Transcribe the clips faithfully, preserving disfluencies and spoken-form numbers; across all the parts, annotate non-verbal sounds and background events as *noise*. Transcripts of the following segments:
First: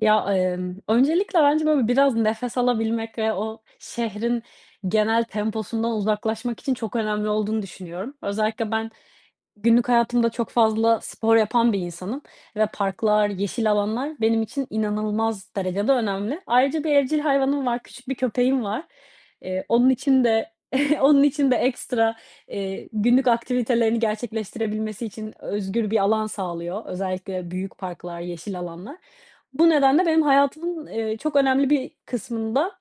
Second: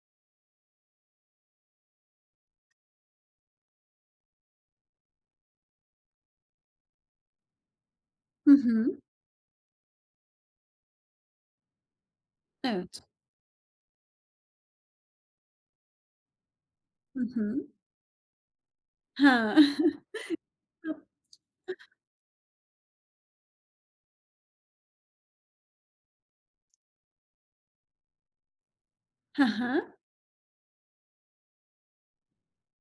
Ya, emm, öncelikle bence böyle biraz nefes alabilmek ve o şehrin genel temposundan uzaklaşmak için çok önemli olduğunu düşünüyorum. Hı Özellikle ben hı. günlük hayatımda çok fazla spor yapan bir insanım ve Evet. parklar, yeşil alanlar benim için inanılmaz derecede önemli. Ayrıca bir evcil Hı hayvanım hı. var, küçük bir köpeğim var, He. eee, onun *chuckles* için de *chuckles* onun için de *unintelligible* ekstra, eee, günlük aktivitelerini gerçekleştirebilmesi için özgür bir alan sağlıyor. Özellikle büyük parklar, yeşil alanlar. He Bu he. nedenle benim hayatımın, eee, çok önemli bir kısmında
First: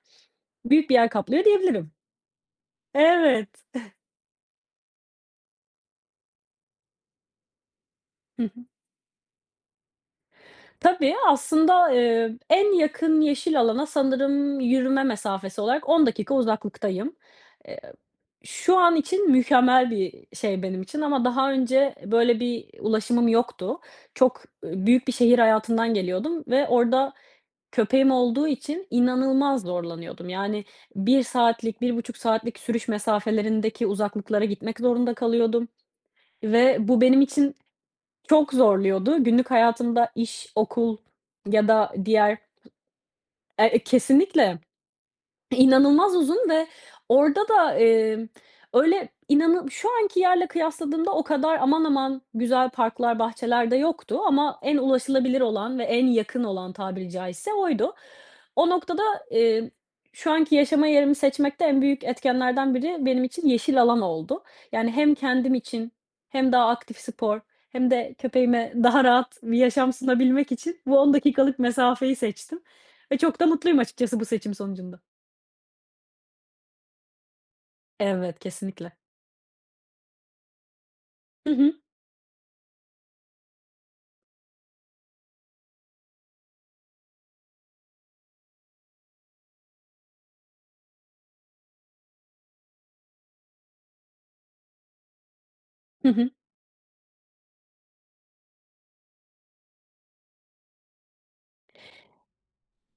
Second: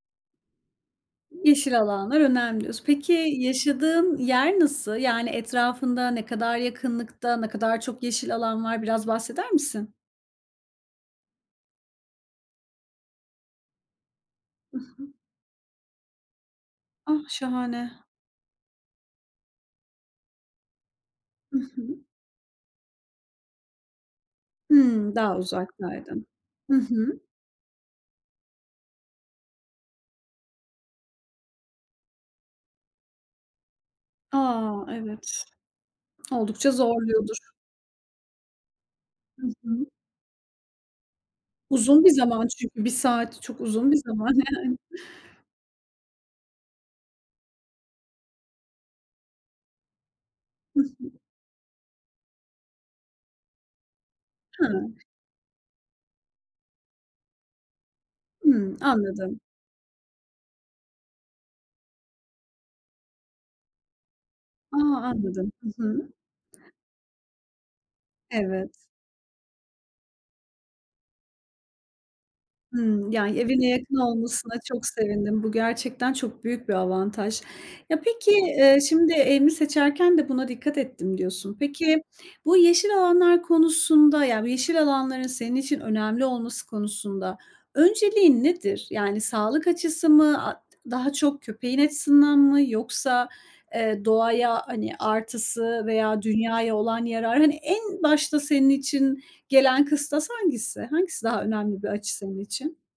büyük bir yer kaplıyor Yeşil diyebilirim. alanlar önemli diyorsun. Peki, Evet. *chuckles* yaşadığın yer nasıl, yani, etrafında ne kadar yakınlıkta, ne kadar çok yeşil Hı alan hı. var? Biraz bahseder misin? Tabii aslında, eee, en yakın yeşil alana sanırım Hı yürüme hı. mesafesi olarak on dakika uzaklıktayım. Ah, Eee, ı şahane! şu an için mükemmel bir i şey benim için ama daha Hı önce hı. e böyle bir i ulaşımım yoktu. Çok ı büyük bir Hımm, daha şehir hayatından uzaktaydın. geliyordum ve Hı orada hı. köpeğim olduğu için inanılmaz zorlanıyordum, yani, bir saatlik bir buçuk saatlik sürüş mesafelerindeki uzaklıklara gitmek A! zorunda Evet, kalıyordum oldukça ve bu benim zorluyordur. için çok zorluyordu. Hı Günlük hı. hayatımda iş, okul ya da Uzun bir diğer zaman çünkü bir saat çok Er E, uzun bir zaman, kesinlikle yani. inanılmaz uzun ve orada da, emm, öyle inanı şu anki yerle Hı kıyasladığımda hı. o kadar aman aman güzel parklar, bahçeler de yoktu ama en Hıı. ulaşılabilir olan ve en yakın olan tabiri caizse oydu. O Hımm, noktada, anladım. eee, şu anki yaşama yerimi seçmekte en büyük etkenlerden biri benim için yeşil alan oldu. A! Yani, hem Anladım, kendim hı için hı. hem daha aktif spor hem de köpeğime Evet. daha rahat bir yaşam sunabilmek için bu on dakikalık mesafeyi seçtim Hımm, ve yani, çok da evine mutluyum yakın açıkçası bu olmasına seçim çok sonucunda. sevindim, bu gerçekten çok büyük bir avantaj. Ya, peki, Evet, eee, kesinlikle. şimdi "Evimi seçerken de buna dikkat ettim." Hı diyorsun. hı. Peki, bu yeşil alanlar konusunda yani, bu yeşil alanların senin için önemli olması konusunda önceliğin nedir? Yani, sağlık açısı mı, a d daha çok köpeğin açısından mı? Yoksa, eee, doğaya, hani, artısı Hı veya hı. dünyaya olan yarar? Hani, en başta senin için gelen kıstas hangisi? Hangisi daha önemli bir açı senin için?